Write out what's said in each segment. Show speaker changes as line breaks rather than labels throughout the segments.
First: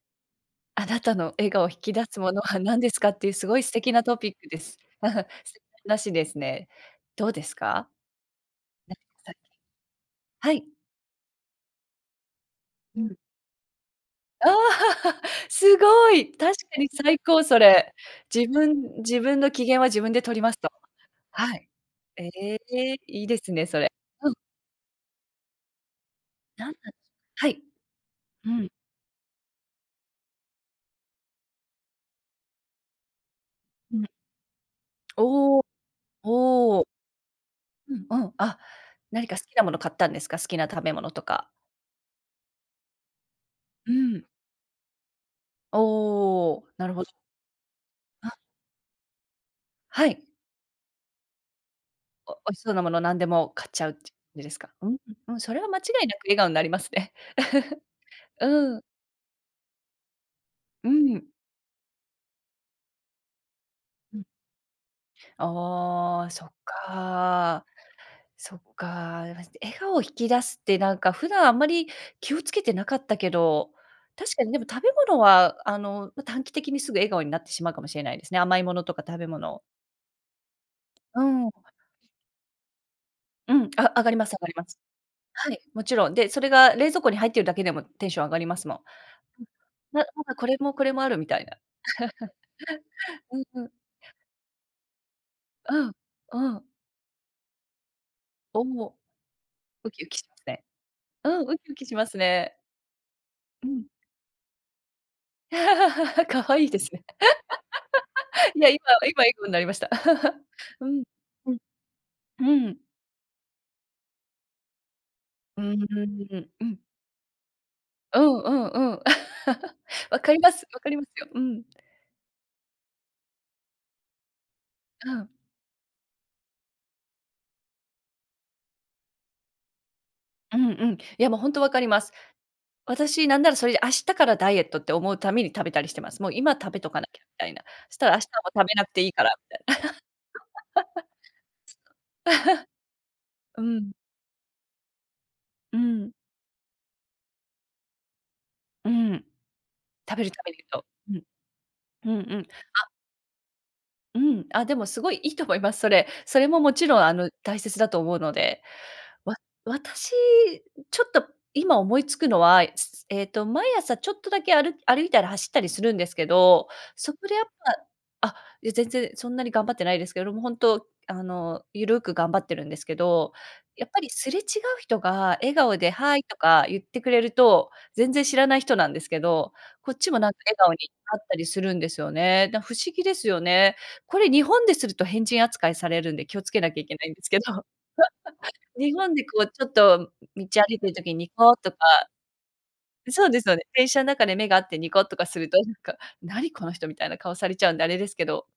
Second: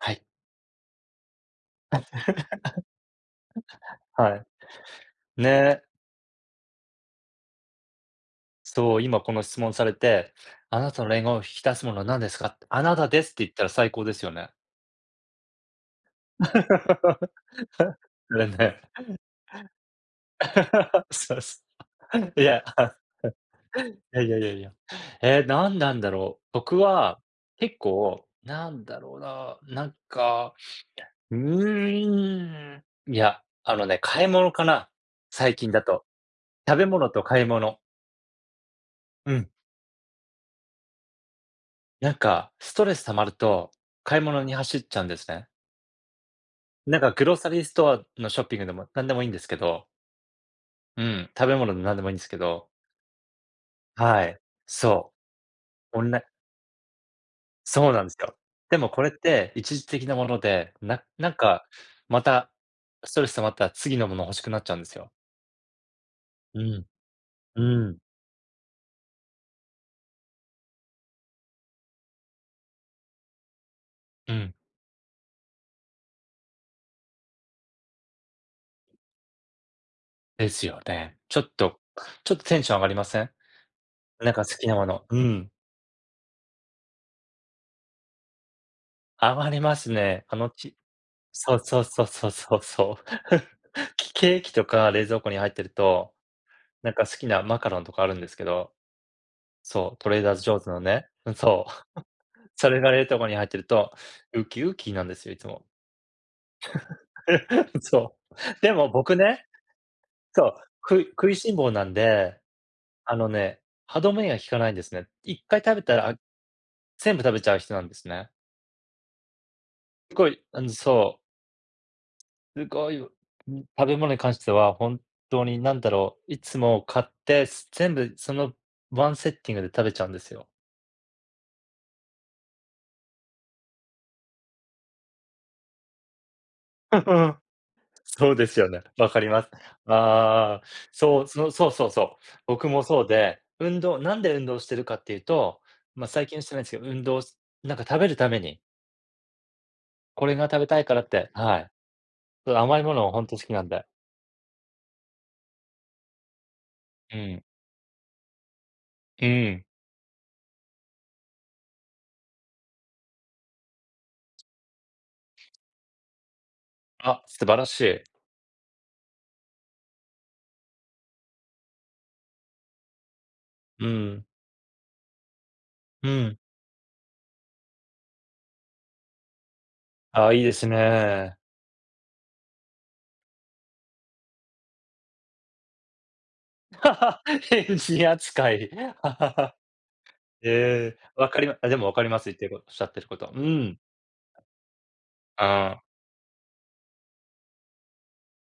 はい。
あなたの笑顔を引き出すものは何ですかっていうすごい素敵 なトピッ
はい。
クです。
ね。
なしですね。どうですか？な
そ
ん
う、今こ
さっき
の質問されて、
はい。
「あなたのれんおを引き出すものは何ですか？」って、「あな
う
た
ん。
です」って言ったら最高ですよね。
ああ、すごい。確かに最 高、それ。
れ
「自分
ね。
自分の機嫌は自分で取ります」と。
そう、
は
そ
い。え
う。いや、
え、
い
いいですね、それ。
やい
うん。
やいやいや。ええ、何なんだろう。
なんなん
僕
しょ
は、
はい。
結構、
うん。
何だろうな、なんか、うーん、いや、あの
う
ね、
ん。
買い物かな。最
おお
近だと。食
おお。
べ物と買い物。
うんうん、あ、何
う
か好
ん。
きなもの買ったんですか？好きな食べ物とか。
なんか、ストレス溜まると、
う
買い
ん。
物に走っちゃうんですね。
おお、なる
なん
ほ
かグローサリーストアの
あ。
ショッピングでも何でもいいんですけど。
はい。
うん、食べ物でなんでもいいんです
お
け
美味し
ど。
そうなもの何でも買っちゃうって
はい、
いう ですか？うん
そ
うんうん、それは間違
う。オ
い
ン
なく
ラ
笑顔んなりますね。
そうなんですよ。
う
で
ん。
もこれって一時的なもので、
う
な
ん。
なんか、また、ストレス溜まったら次のも
う
の
ん。
欲しくなっちゃうんですよ。
ああ、そっ
うん、
か。
うん。
そっか、いや、まじで笑顔を引き出すってなんか普段あんまり気を付けてなかったけど、
う
確かに
ん。
でも食べ物は、あの、ま、短期的にすぐ笑顔になってしまうかもしれないですね、甘いものとか食べ物。
ですよね。
う
ちょ
ん。
っとちょっとテンション上がりません？
うん、あ、上がりま
な
す、
ん
上
か
がり
好
ま
きな
す。
ものうーん。
はい、もちろん。で、それが冷蔵庫に入ってるだけでもテンション上がりますもん。ん。
余ります
ななん
ね。あ
かこ
の、
れも
ち
これもあるみたい
そ
な。
うそうそうそうそうそう。
うん うん。
きケーキとか冷蔵庫に入ってる
うん、
と、
うん。
なんか好きなマカロンとかあるんですけ
お
ど、
お、ウ
そう、
キウキし
Trader
ますね。
Joe's のね、
う
うん、
ん、ウ
そう。
キウ キしますね。
それが冷凍庫に入ってる
うん。
と、ウキウキなんですよいつも。
可愛いですね。
そ
い
う。
や、
で
今
も僕
今あい
ね
こになりました。
そう、
う
く
ん。
い食いし
う
ん
ん。
坊なんで、
うん。
あのね、歯止めが効かないんですね。いっか
う
い
ー
食べたら、あ
ん、うん。
全部食べちゃう人なんです
う
ね。
んうんうん。
す
分
ご
か
い、
りま
あ
す、
の
分かります
そう。
よ。うん。
すごい、う、ん、食べ物に関してはほん
うん。
とに何だろう、いつも、買って全部、その、ワンセッティングで食べちゃうんですよ。
うんうん。いや、もう、ほんとわかります。私なんならそれで明日からダイエットって思うために食べたりしてます。もう今食べと
うん
かなきゃ
う
み
ん。
たいな。したら明日
そうです
も食
よ
べ
ね。
なくて
わ
いい
か
か
り
ら
ます。
みたいな。
ああ、そう、そのそうそうそう。僕もそう で、運
うん。
動なんで運動してるかっていうと、
う
ま、
ん。
最近してないんですけど、運動なんか食べるために。
うん。食べ
こ
る食
れが
べ
食
る
べた
と。
いからっ
うん。
て、はい。
うんうん。
甘い
あ
ものを本当好きなんで。
うん、あ、でも、すごい良いと思います、それ。それももちろん、あ
う
の、
ん。
大切だと思うので。
う
わ
ん。
私、ちょっと今思いつくのは、えっと、毎朝ちょっとだけ、ある歩いたり走ったりするんですけど、そ
あ、
こでや
素
っ
晴らしい。
ぱあ、や、全然そんなに頑張ってないですけども、本当、あの、ゆるく頑張ってるんですけど、や
う
っぱり
ん。
すれ違う人が笑顔で
う
ハーイと
ん。
か言ってくれると、全然知らない人なんですけど、こっちも
あ
な
あ、
んか
いいで
笑
す
顔になった
ね。
りするんですよね。だ不思議ですよね。これ日本ですると変人扱いされるんで気をつけなきゃいけないんで すけど。
変人扱い。
日本で、こう、ちょっと
へ
道歩いてる
え。
時に
わ
ニ
かり
コッ
まあ、
と
で
か
も、わかります言ってるこおっしゃってるこ
そう
と。う
ですそうです。
ん。
電車の中で目が合ってニコッとかすると、な
あ
ん
あ。
か、何この人みたいな顔されちゃうんであれですけど。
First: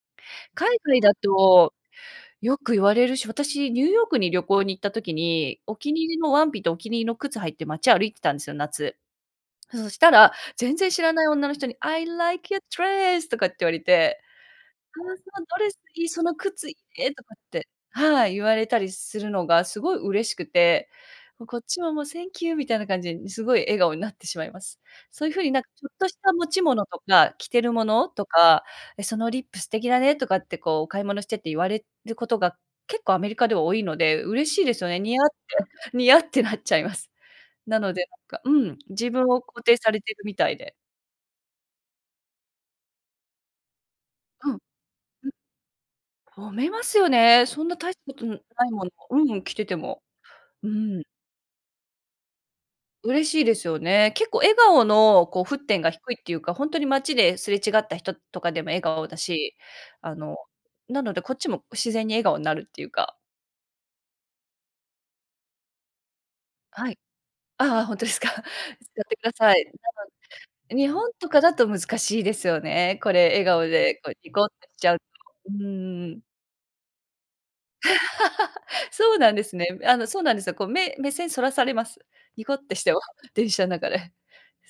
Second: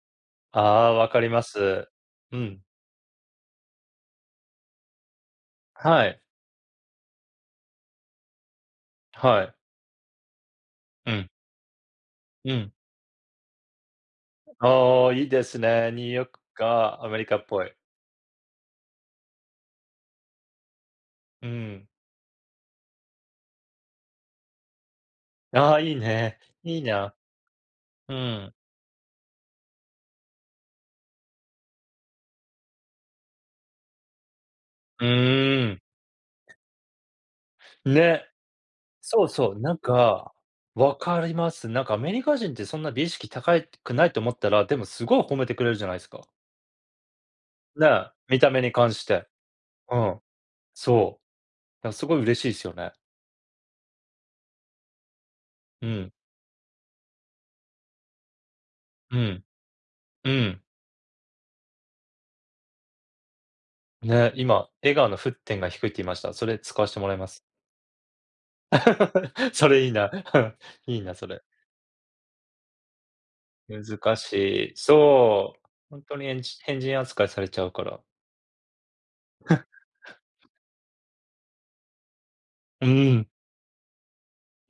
あ
海
あ、
外
わ
だ
かりま
と、
す。う
よ
ん。
く言われるし、私、ニューヨークに旅行に行った時に、お気に
は
入り
い。
のワンピとお気に入りの靴履いて街歩いてたんですよ、夏。
はい。
そしたら、全然知ら
う
ない
ん。
女の人に、I like
う
your
ん。
dress とかって言われて。
あ
わ
あ、
あ、
いい
そ
で
のド
す
レス
ね。
い
ニュ
い、
ー
そ
ヨー
の
ク
靴い
か
い
ア
ね
メ
と
リ
か
カ
っ
っぽ
て
い。
はい、言われたりするのがすごい嬉しくて、もう
う
こっち
ん。
はもう Thank you みたいな感じですごい笑顔になってしまいます。そういうふうになんか
ああ、
ちょ
い
っ
い
とした
ね、
持ち
いい
物と
な。
か着てるもの
う
と
ん。
か、え、そのリップ素敵だねとかって、こう、お買い物してて言われることが、結構アメリカでは多いので、嬉しいですよね。
う
ニヤっ
ーん。
て、ニヤってなっちゃいます。なので、
ね。
なんか、うん、自分
そう
を
そう、
肯
な
定
ん
されてる
か、
みたいで。
わかります。なんかアメリカ人ってそんな美意識高いくないと思った
うん。
ら、でも、すごい
うん。
褒めてくれるじゃないすか。
褒めますよね。そんな
ね
大し
え、
たことな
見た目
い
に
もの
関し
う
て。
ん、着てて
う
も。
ん。
うん。
そう。だからすごい嬉しいですよね。
嬉しいですよね。結構笑顔の、こう、沸点
う
が
ん。
低いっていうか、本当に街ですれ違った人とかでも笑顔だ
うん。
し、あ
う
の、
ん。
なのでこっちも自然に笑顔になるっていうか。
ね、今笑顔の沸点が低いって言いました。それ使わ
は
し
い。
てもらいます。
ああああ、ほんとすか。やってくだ さい。
そ
なん
れいいな。
か 日
いい
本
なそ
と
れ。
かだと難しいですよね、これ、笑顔で、こう、
難
ニ
し
コって
い、
しちゃうと。う
そ
ーん、
う、
う
ほん
んう
と
ん。
にえんじ変人扱いされちゃうから。
そうなんですね。うえあの、そうなんで すよ。こう、目目線そらされます、ニコってし
う
ても、
ーん。
電車ん中で、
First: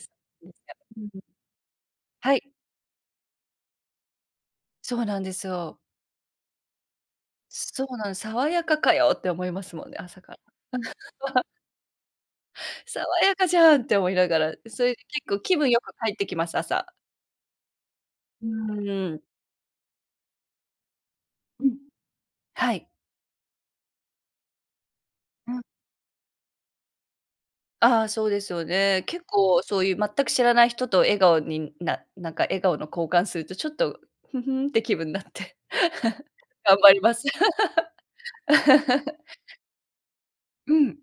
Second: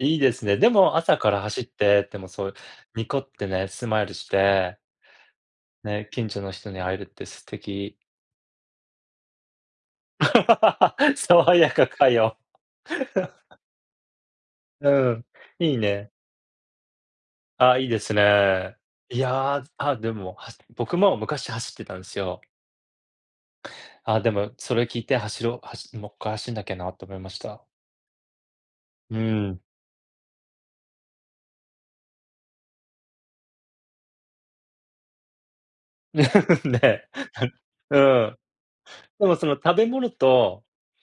いいです
うん、や
ね。でも
うんう
朝
ん。
から走って、でも、
は
そ
い。
う、ニコってね、スマイルして
そうなんですよ。
ね、近所の人に会えるって素
そ
敵。
うなん「爽やかかよ」って思いますもんね、朝から。
爽やかかよ。
「爽やかじ ゃん」って思いながら、それで
うん、
結構気分
いい
良く
ね。
帰ってきます、朝。
あ、いいです
う
ね。
ー
い
ん。
やあ、あ、でもはす僕も昔
う
走っ
ん。
てたんすよ。
はい。
あ、でもそれ聞いて走
う
ろ
ん。
う、はしもっかい走んなきゃなと思いました。
ああ、そうですよね。
う
結
ーん。
構そういう全く知らない人と笑顔にななんか、笑顔の交換するとちょっと、ふふんって気分になって。頑張り
ね、
ます。
なんうん、でもその、食べ物と
うん。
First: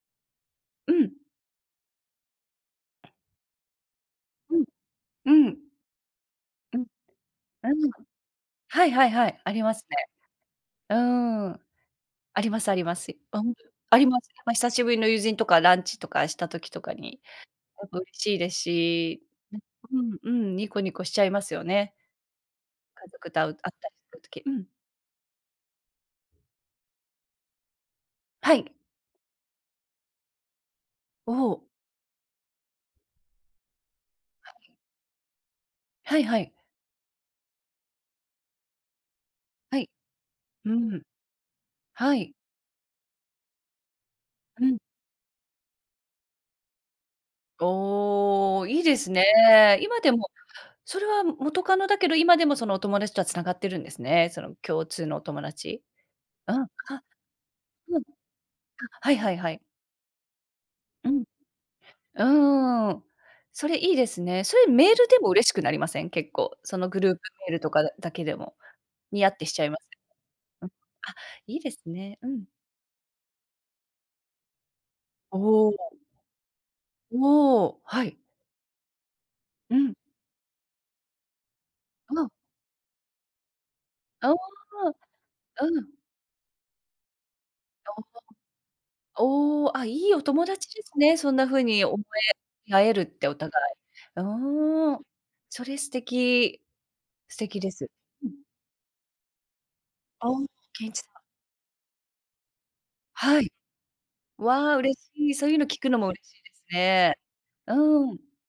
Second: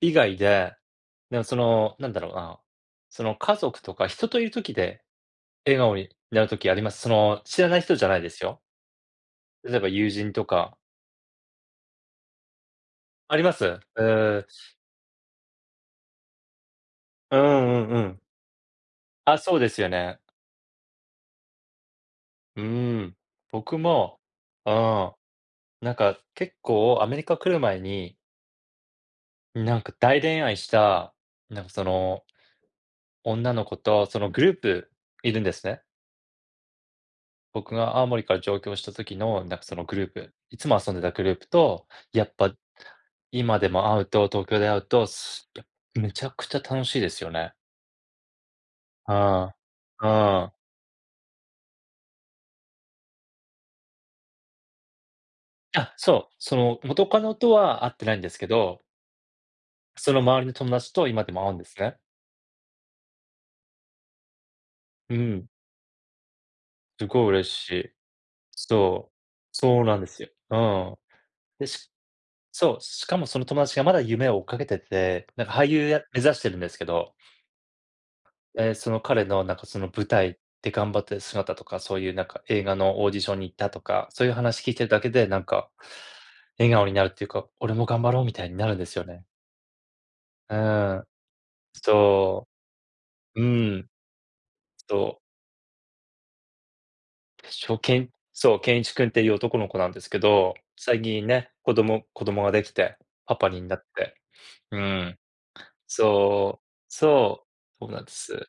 以外で、
うん。
なんそのなんだろうな、その、家族とか人といる
うん。
時で、
うん。
笑顔になる時あ
う
り
ん。
ますその、知ら
う
ない
ん。
人じゃないですよ。
はいはいはい、ありま
例え
す
ば
ね。
友人とか。
うーん。ありますありますし。
あ
あ、
り
う
ま
ん、で
す、う
あります、
ーん、
ま、久
し
しぶりの友人とかランチとかした時とかに、
うー
すご
ん、うん
く
うん。
嬉しいですし、
あ、そ
ね、
うですよ
う
ね。
ん、うん、ニコニコしちゃいますよね。
うー
家
ん、
族と会う会っ
僕
たりす
も、
る時、うん。
ああ、なんか結構アメリカ来る前に
はい。
なんか大恋愛した、
お
な
お。
んかその女の子とそのグ
は
ルー
い。
プいるんですね。
はいはい。
僕が青森から上京した時のなんかそ
は
の
い。
グループ。いつ
う
も遊ん
ん。
でたグループと、
は
や
い。
っぱ今でも会うと東京
う
で会
ん。
うとすぱめちゃくちゃ楽しいですよね。
おお、いいです
うん、
ね。今
う
でも、
ん。
それは元カノだけど今でもそのお友達とは繋がってるんですね。その共通のお友達。
あ、そう。
うん、
そ
あ
の元カノとは会っ
うん。あ、
てないんですけど
はいはいはい。
その周りの友達と
う
今
ん。
でも会うんですね。
うーん、それいいですね。そういうメール
う
でも嬉
ん。
しくなりません？結構。そのグ
す
ループ
ごい
メ
嬉
ール
し
とか
い。
だけでも。
そう、
にやってしちゃいま
そ
す。
うなんですよ。う
うん。
ん。
あ、いい
で、
です
し
ね。うん。
そう、しかもその友達がまだ夢を追っかけてて、なんか俳
お
優
お。
や目指してるんですけど。
おお、はい。
ええ、その彼のなんか
う
その
ん。
舞台で頑張ってる姿とか、そういう
あ
なん
あ。
か映画のオーディションに行ったとか、そう
あ
い
あ、
う話聞いてるだけでなんか
うん。
笑顔になるっていうか、俺も頑張ろうみたいになるんですよ
お
ね。
お。おお、あ、いいお友
う
達です
ん、
ね。そんなふうに思
そ
え合えるって、お
う。う
互い。
ん。
うーん、
そう。
それ素敵。素敵
し
で
ょ
す。
けん
うん。
そう、ケンイチ君っていう男の子なんですけ
ああ、
ど、
ケンイ
最
チさん。
近ね、子供子供ができて、パ
は
パ
い。
になって。
わあ、
う
嬉し
ん。
い。そういうの聞くのも嬉しいで
そ
す
う、
ね。
そう、
う
そうなん
ん。
で
うん
す。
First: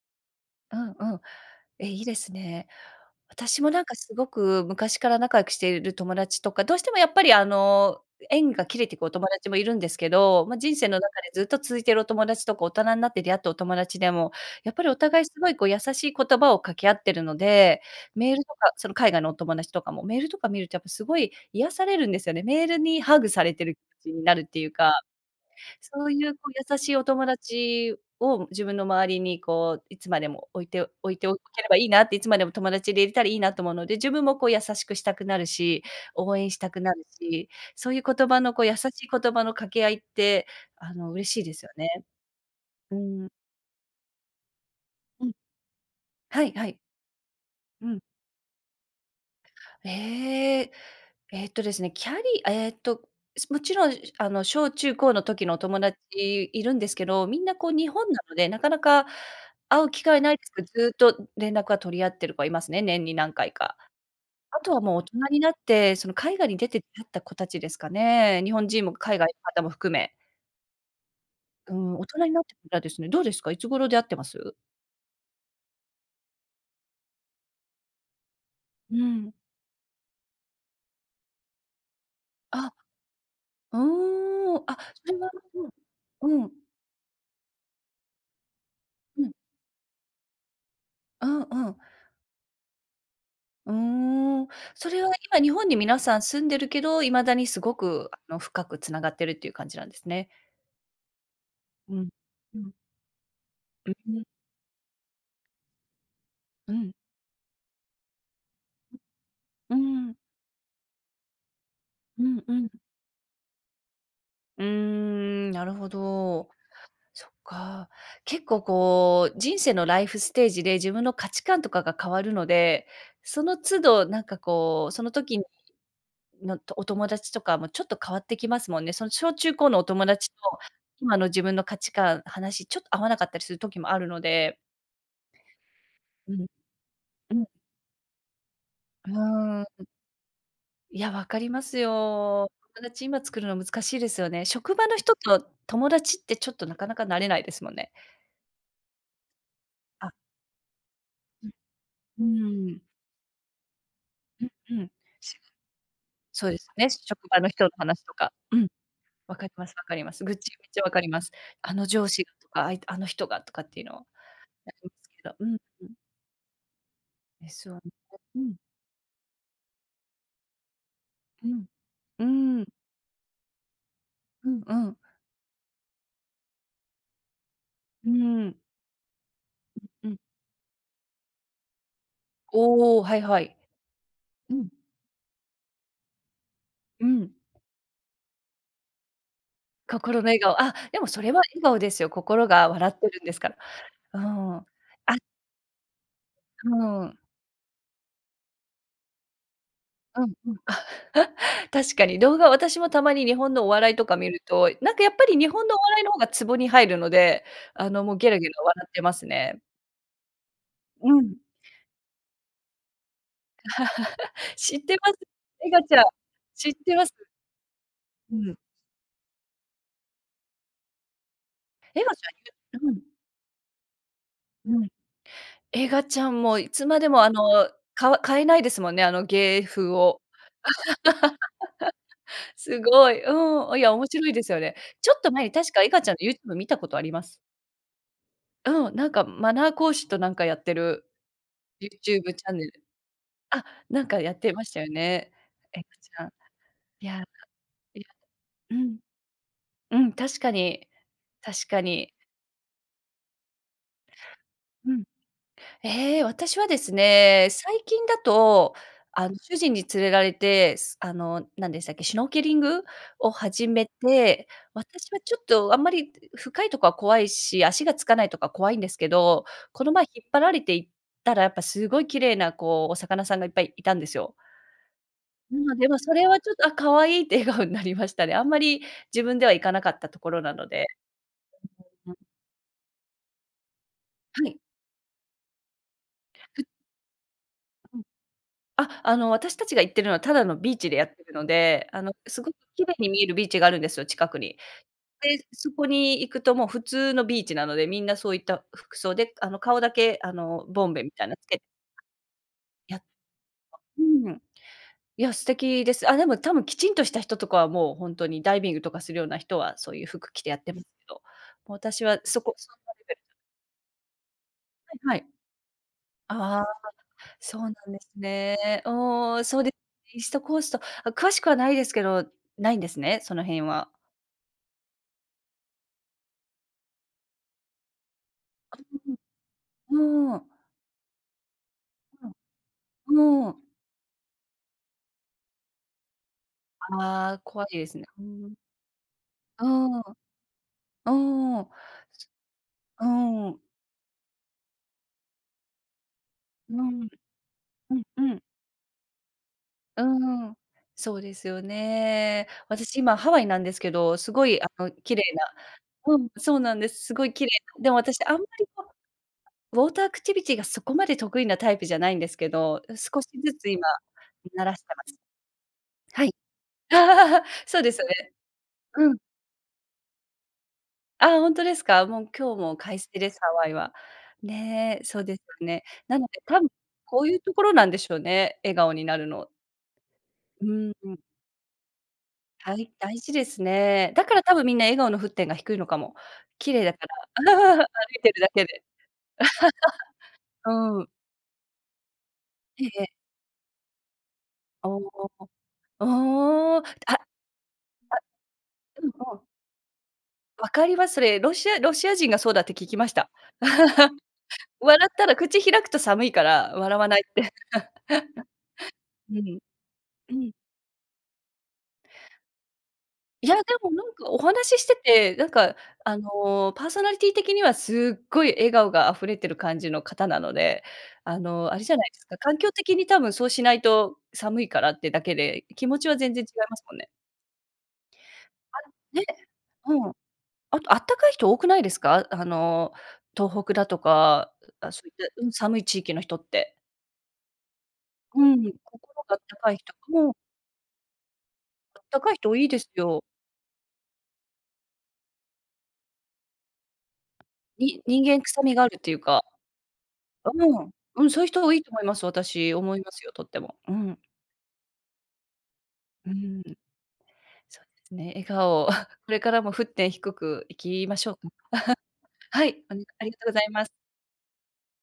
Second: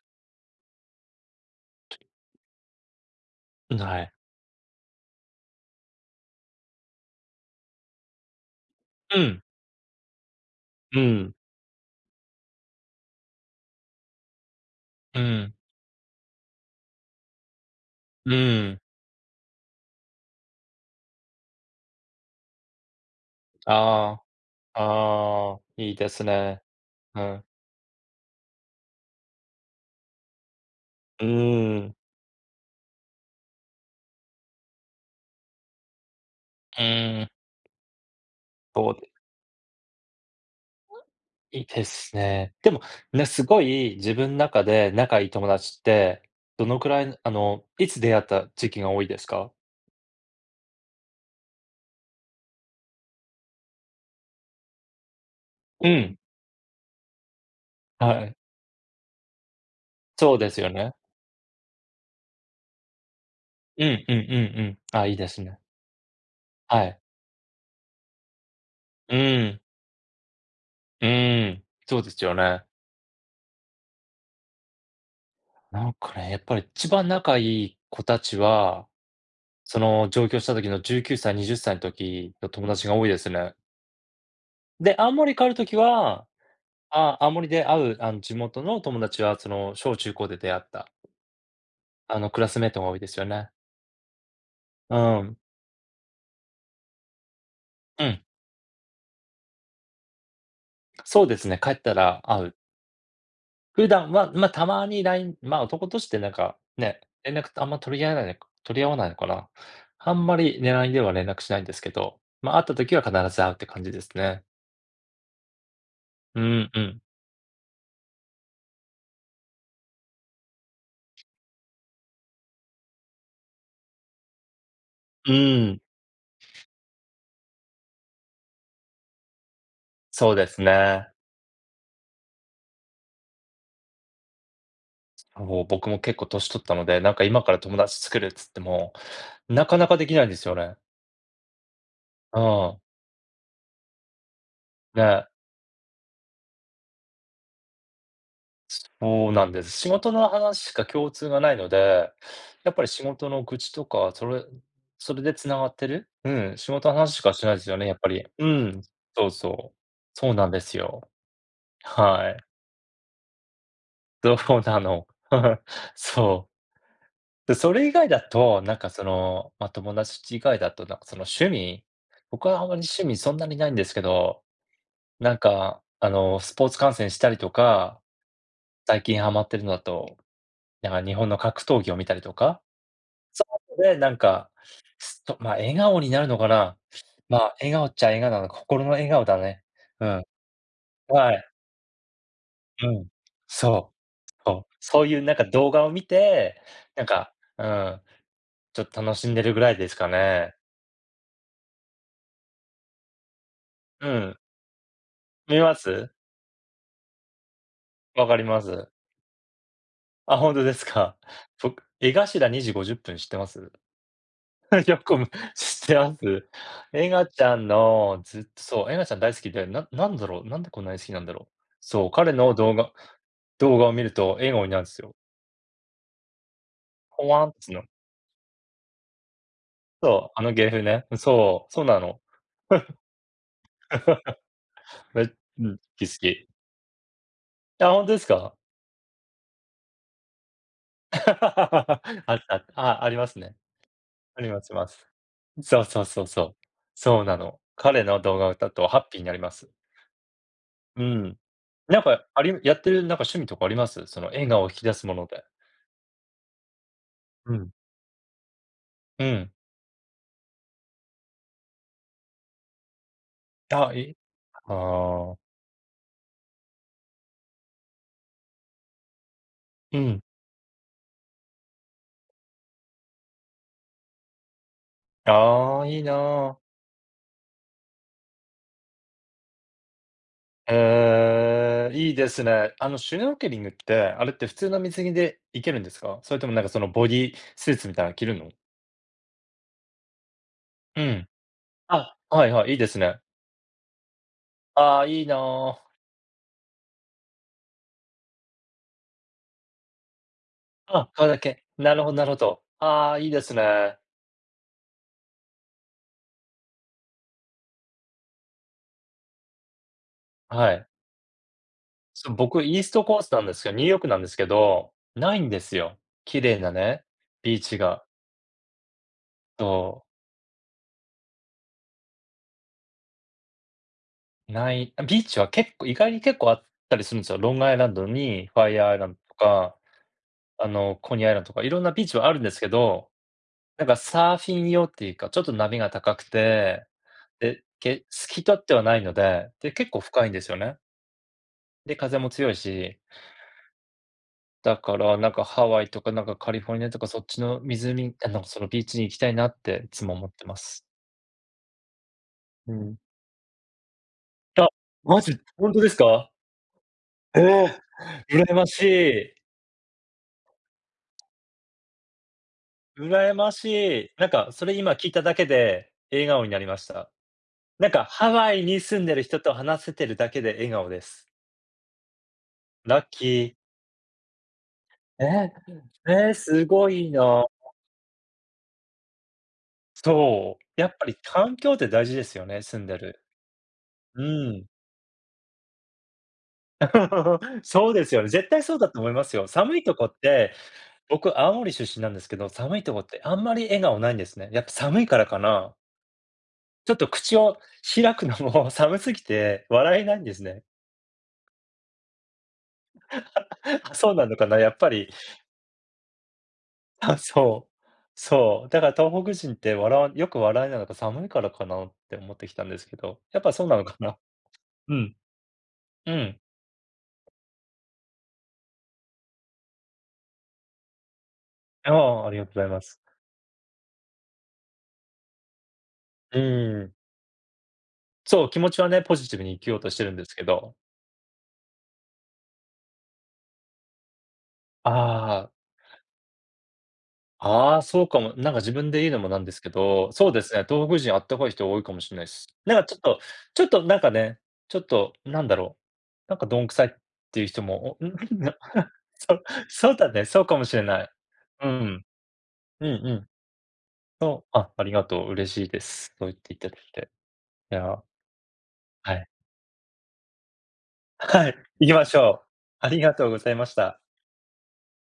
うん。え、いいですね。私も
ん、
なんか
はい。
すごく昔から仲良くしている友達とか、どうしてもやっぱりあの、縁が切れてくお
う
友
ん。
達もいるんですけど、まあ人生の
う
中で
ん。
ずっと続いているお友達とか、大人になって出会ったお友達でも、やっぱりお
う
互いすご
ん。
いこう優しい言葉を掛け合ってるので、メ
う
ールとか
ん。
その海外のお友達とかも、メールとか見るとやっぱすごい癒されるんですよね。メールにハグされてる気持ち
あ
になるっていう
あ、
か。
ああ、いい
そ
で
うい
す
うこう
ね。
優しいお
う
友
ん。
達を自分の周りにこう、いつまでも置いて置い
う
ておけれ
ー
ばいい
ん。
なって、いつまでも友達でいれたらいいなと思うので、自分もこう優しくしたくなるし、応援したく
う
なる
ん。
し、そういう言葉のこう、優し
と、で
い言葉の掛け合いって、あの嬉しいで
ん、良い
すよ
で
ね。
すね。でも、
う
ね、
ん。
すごい自分中で仲良
う
い
ん。
友達って、
はい
ど
はい。
のくらいあの、
う
いつ
ん。
出会った時期が多いですか？
ええ、えっとですね、キャリえっと、すもちろん、しゅあの、小中高の時のお友
う
達
ん。
いるんですけど、みんなこう日本な
はい。
ので、なかなか会う機会な
そ
い
う
で
で
す
す
けど、
よ
ず
ね。
っと連絡は取り合ってる子はいますね、年に何回か。
うんうんう
あ
んう
と
ん。
はもう大
あ、いいで
人に
す
なっ
ね。
て、その海外に出て
は
出
い。
会った子たちですかね。日本人も
う
海外の
ん。
方も含め。
うーん、
うん、
そう
大
です
人に
よ
なってか
ね。
らですね、どうですか？いつ頃出会ってます？
なんかね、やっぱり一番仲いい子たちは
うん。
その、上京した時の19歳20歳の時の友
あ、
達が多いですね。
うん、あ、
で、青
それは
森帰る
あの
時は
うん。うん。
ああ、青森で会うあの、地元の友達
うん。
はその、小中高で出会った
うんうん。
あの、...クラスメイトが多いですよね。
うん。そ
う
れは、
ん。
今日本に皆さん住んでるけど、未だにすご
う
く、あ
ん。
の、深く繋がってるっていう感じなんですね。
そうですね、帰った
うん、
ら会う。
うん。
普
う
段
うん。
は、ま、たまに LINE ま、男同士ってなんか、
うん。
ね、連絡ってあんま取り合わないあか取り合わないから、
うう
あ
ん。
んまりね、LINE では連絡しないんですけど、
うん
ま、
う
会っ
ん。
た時は必ず会うって感じですね。
うーん、なるほ
う
ど。
んうん。
そっか。結構、こう、人生のライフステージで自分の価値観とかが変わるので、その都度、なんか、こう、その
う
時
ん。
のお友達とかもちょっと変わってきますもんね。その小中高のお友達
そ
と、
うですね。
今の自分の価値観、話ちょっと合わなかったりする時もあるので。
おお、僕も結構
うん。
歳取ったので、なんか
う
今
ん。
から友達作るっつっても、
うー
なか
ん。
なかできないんですよね。
いや、わかります
あ
よ。
あ。
友達今作るの難しいですよね。職場の人
ね。
と友達って、ちょっとなかなかなれないですもんね。
そうなんです。仕事
あ。
の話しか共通が
う
無
ん。
いので、
う
やっ
ん。
ぱり仕事の愚痴とか、それ
うん、うん。
それ
し
で
が
繋がってる。
そう
う
で
ん、
す
仕
ね、
事の話し
職
か
場
して
の
ないで
人
す
と
よね、やっ
話す
ぱ
と
り。
か。
う
うん。
ん。そう
分かりま
そう。
す分かります。
そう
愚
なん
痴
で
めっ
す
ちゃ分かり
よ。
ます。あの上司
は
が
い。
とか、ああの人がとかっていうのを、
どう
あり
な
ま
の。
すけど。うん うん。
そう。で、そ
そう
れ
です
以外だ
ね、うん。
と、なんかその、ま、友達以外だと、なんかその趣
うん。
味
う
僕は
ー
あ
ん。
んまり趣味そんなに無いんですけど、
うんうん。
なんか、あの、スポーツ観戦したりとか、
うん。
最近ハマってるのだ
うんう
と、
ん。
なんか日本の格闘技を見たりとか。
おお、はいは
そ
い。
ういうので、なんか、
うん。
すと、ま、笑顔になるのかな？
うん。
ま、笑顔っちゃ笑顔なのか。心の笑顔だね。う
心
ん。
の笑顔。あ、でもそれ
は
は
い。
笑顔ですよ。心が
う
笑っ
ん。
てるんですから。
そ
う
う。そ
ん。
う。そう
あ
いうなんか動画を見て、
う
なん
ん。
か、うん、ちょっ楽しんでるぐらいですか
うんう
ね。
ん。確かに、動画、私もたまに日本のお笑いと
う
か見
ん。
ると、なんかやっぱり日
見
本
ま
のお笑い
す？
の方がツボに入るので、あのもう
分
ゲ
か
ラ
り
ゲ
ま
ラ笑
す。
ってますね。
あ、本当です
う
か。
ん。
僕江頭2:50知ってます？
知っ て
よく
ます、
こむ
エガ
知って
ちゃん、
ます？
知ってま
エ
す。
ガちゃんの
う
ずっと、
ん。
そう、エガちゃん大好きで、ななんだろう、なんでこんなに好きなんだろう。
エ
そう、
ガち
彼の動
ゃん
画
うん。
動画を見ると笑顔にな
う
るん
ん。
すよ。
エガちゃんもいつまでも
ほ
あの
わんっつの。
かわ変えないですもんね、あの芸風を。
そう、あの芸風ね、そう、そうなの。
すごい、うん、おや面白いですよあれ。ちょっと 前に
う
確
ん、
かエガ
き、
ち
好
ゃんの
き。
YouTube 見たことあります。
あ、本当ですか。
うん、なんかマナー講師となんかやってる
あ
Youtube
っ
チャン
た、
ネル。
あ、ありますね。
あ、なんかやっ
あり
て
ま
まし
ち
た
ま
よ
す。
ね。
そ
エガ
うそう
ち
そ
ゃ
う
ん。
そう。
いや、
そうなの。
いや。
彼の動画を歌う
う
と
ん。
ハッピーになります。
うん、確かに、
うん。
確か
なん
に。
か、ありやってるなんか、趣味とかあります？その映画を引き
う
出
ん。
すもので。
え、私はですね、
うん。
最近だと、
う
あの、
ん。
主人に連れられて、すあの、なんでしたっけ、シュノーケリングを始め
あ、い
て、
あ
私はちょ
あ。
っとあんまり深いとこは怖いし、足がつかないとか怖いんですけど、この
う
前
ん。
引っ張られて行ったらやっぱすごい綺麗なこう、お魚さんがいっぱいいたんですよ。うん、
ああ、
でも
いい
それはちょっ
な。
とあ、可愛いって笑顔になりましたね。あんまり自分では行かなかったところなので。
へえ、いいですね。あの、シュノーケリングって、あれって
は
普
い。
通の水着でいけるんですか？それともなん
ふ
かそのボディースーツみ
う
た
ん。
いなの着るの？
あ、あの、私たちが行ってるのはただのビーチで
う
やって
ん。
るので、あの、
あ、
す
はい
ごく
はい、いい
綺
で
麗
す
に
ね。
見えるビーチがあるんですよ、近くに。
ああ、いい
で、そ
な。
こに行くともう普通のビーチなので、みんなそういった服装で、あの、顔だけあの、ボンベ
あ、
みた
顔
いな
だ
つけ
け。なるほど、なるほど。
や
ああ、いいですね。
うん。いや素敵です、あ、でも多分きちんとした人とかはもう本当にダイビングとかするような人は、そういう服着てやっ
は
てます
い。
けど、もう私は
その、
そこ
僕
そ
イ
こ
ース
なの
ト
で。
コースなんすけ、ニューヨークなんですけど、
はいはい。
ないんですよ。綺麗
ああ、
なね、
そ
ビー
うなん
チ
で
が。
すね。お、そうですね、
とう。
イーストコースト。詳しくはないですけど、ないんですね、その辺は。
ない、あ、ビーチは結構意外に結構あったりするんすよ。ロングアイランドにファ
あ、
イアーアイランドとか、
うんうん。うーん。
あの、コニーアイランドとか色んなビーチ
う
はあるんですけど、
ん。うーん。
なんかサーフィン用っていうか、ちょっと波が高くて、
ああ、
で、
怖いですね。
け
う
透き
んう
通
ん。
ってはないので、
あ
で結構
あ。
深いんですよね。
うーん、そ。
で、風も強いし
うーん。
だからなんかハワイとかなんかカリフォル
う
ニアと
ん。
かそっちの
うん
湖あ
うん。
の、その、ビーチに行きたいなってい
う
つも思って
ー
ま
ん、
す。
そうですよね。
う
私
ん。
今ハワイなんですけど、すごい、あ
あ、
の、綺
マ
麗
ジ、
な
ほんとです
うん、
か。
そうなんです。すごい
え
綺麗
え、
な。でも私あんま
羨ま
り
し
こ
い。
う、ウォーターアクティビティがそこまで得意なタイプじゃないんですけど、少し
羨ま
ず
し
つ今
い、なんかそ
慣
れ
らして
今
ま
聞い
す。
ただけで、
は
笑
い。
顔になりました。
そう
なん
です
かハ
ね。
ワイに住ん
う
で
ん。
る人と話せてるだけで笑顔です。
ああ、ほんとですか？もう、今日も快
ラッ
晴
キ
です、ハ
ー。
ワイは。ね、そ
え
うです
え、
ね。なの
ええ、
で、多
す
分
ごい
こういう
な。
ところなんでしょうね、笑顔になるの。
そう、
う
や
ん
っぱ
う
り
ん。
環境って大事ですよね、
は
住ん
い、
で
大
る。
事ですね。
う
だからたぶ
ん。
んみんな笑顔の沸点が低いのかも。綺麗だから、歩
そうです
い
よね。
てる
絶
だ
対
け
そう
で。
だと思いますよ。寒いとこって
うん。
僕、青森出身なんですけど、寒い
ええ
とこ
え
っ
え。
てあんまり笑顔ないんですね。やっぱ
お
寒いから
お、
かな。
おお。ああああ、
ちょっ
て、
と、
あ、あ、
口を開くのも、寒
う
す
ん、
ぎ
そう。
て笑えないんですね。
分かります、それ。ロシアロシア人がそうだって聞きました。
あ、そう なのかな、やっぱ
笑
り。
ったら口開くと寒いから、笑わ
あ、
ないって。
そう。そう。だから東北
う
人っ
ん。
て笑わよ
う
く
ん。
笑えなのか寒いからかなって思ってきたんですけど、やっ
い
ぱ
や、で
そうなの
も
か
なん
な。
かお話しし
う
て
ん。
て、なんか、
う
あ
ん。
の、パーソナリティ的にはすっごい笑顔があふれてる感じの方なので、あの、あれ
あ
じゃないです
あ、あり
か、
がと、
環
ござい
境
ま
的
す。
にたぶんそうしないと寒いからってだけで、気持ちは全
う
然違います
ん。
もんね。
そう、気持ちは
あ、
ね、ポ
ね、
ジティブに生きようとして
う
る
ん。
んですけど。
あとあったかい人多くないですか？あの、東北だとか、う、あ、そういった、う
ああ。
ん、寒い地域の人って。
ああ、そうかも。
う
なんか自
ん、
分で言うの
心
も
があ
な
っ
んで
た
すけ
かい人が、
ど、そ
も
う
う
ですね、東北人あったかい人多いかも
あっ
しれ
た
ない
かい
す。
人多いで
なんか
す
ちょっと、
よ。
ちょっとなんかね、ちょっと何だろう、なんか鈍臭いっていう人も
に
おん
人間
な
臭みがあ るっていう
そ
か
そうだね、そうか
うん
もし
う
れ
ん、
ない。
うん、そういう人
う
多いと思い
ん。
ます。私、
う
思い
ん
ま
う
す
ん。
よ、とっても。うん。
そう、あありがとう、嬉しいです。そう
う
言ってい
ん。
ただけて。い
そう
や。
ですね、笑顔を
は い。
これからも沸点低くいきましょ
は
うか。
い、いき ましょう。
はい、
あ
あ
り
の、
が
あ
とう
りが
ご
と
ざ
ご
い
ざ
ま
い
し
ます。
た。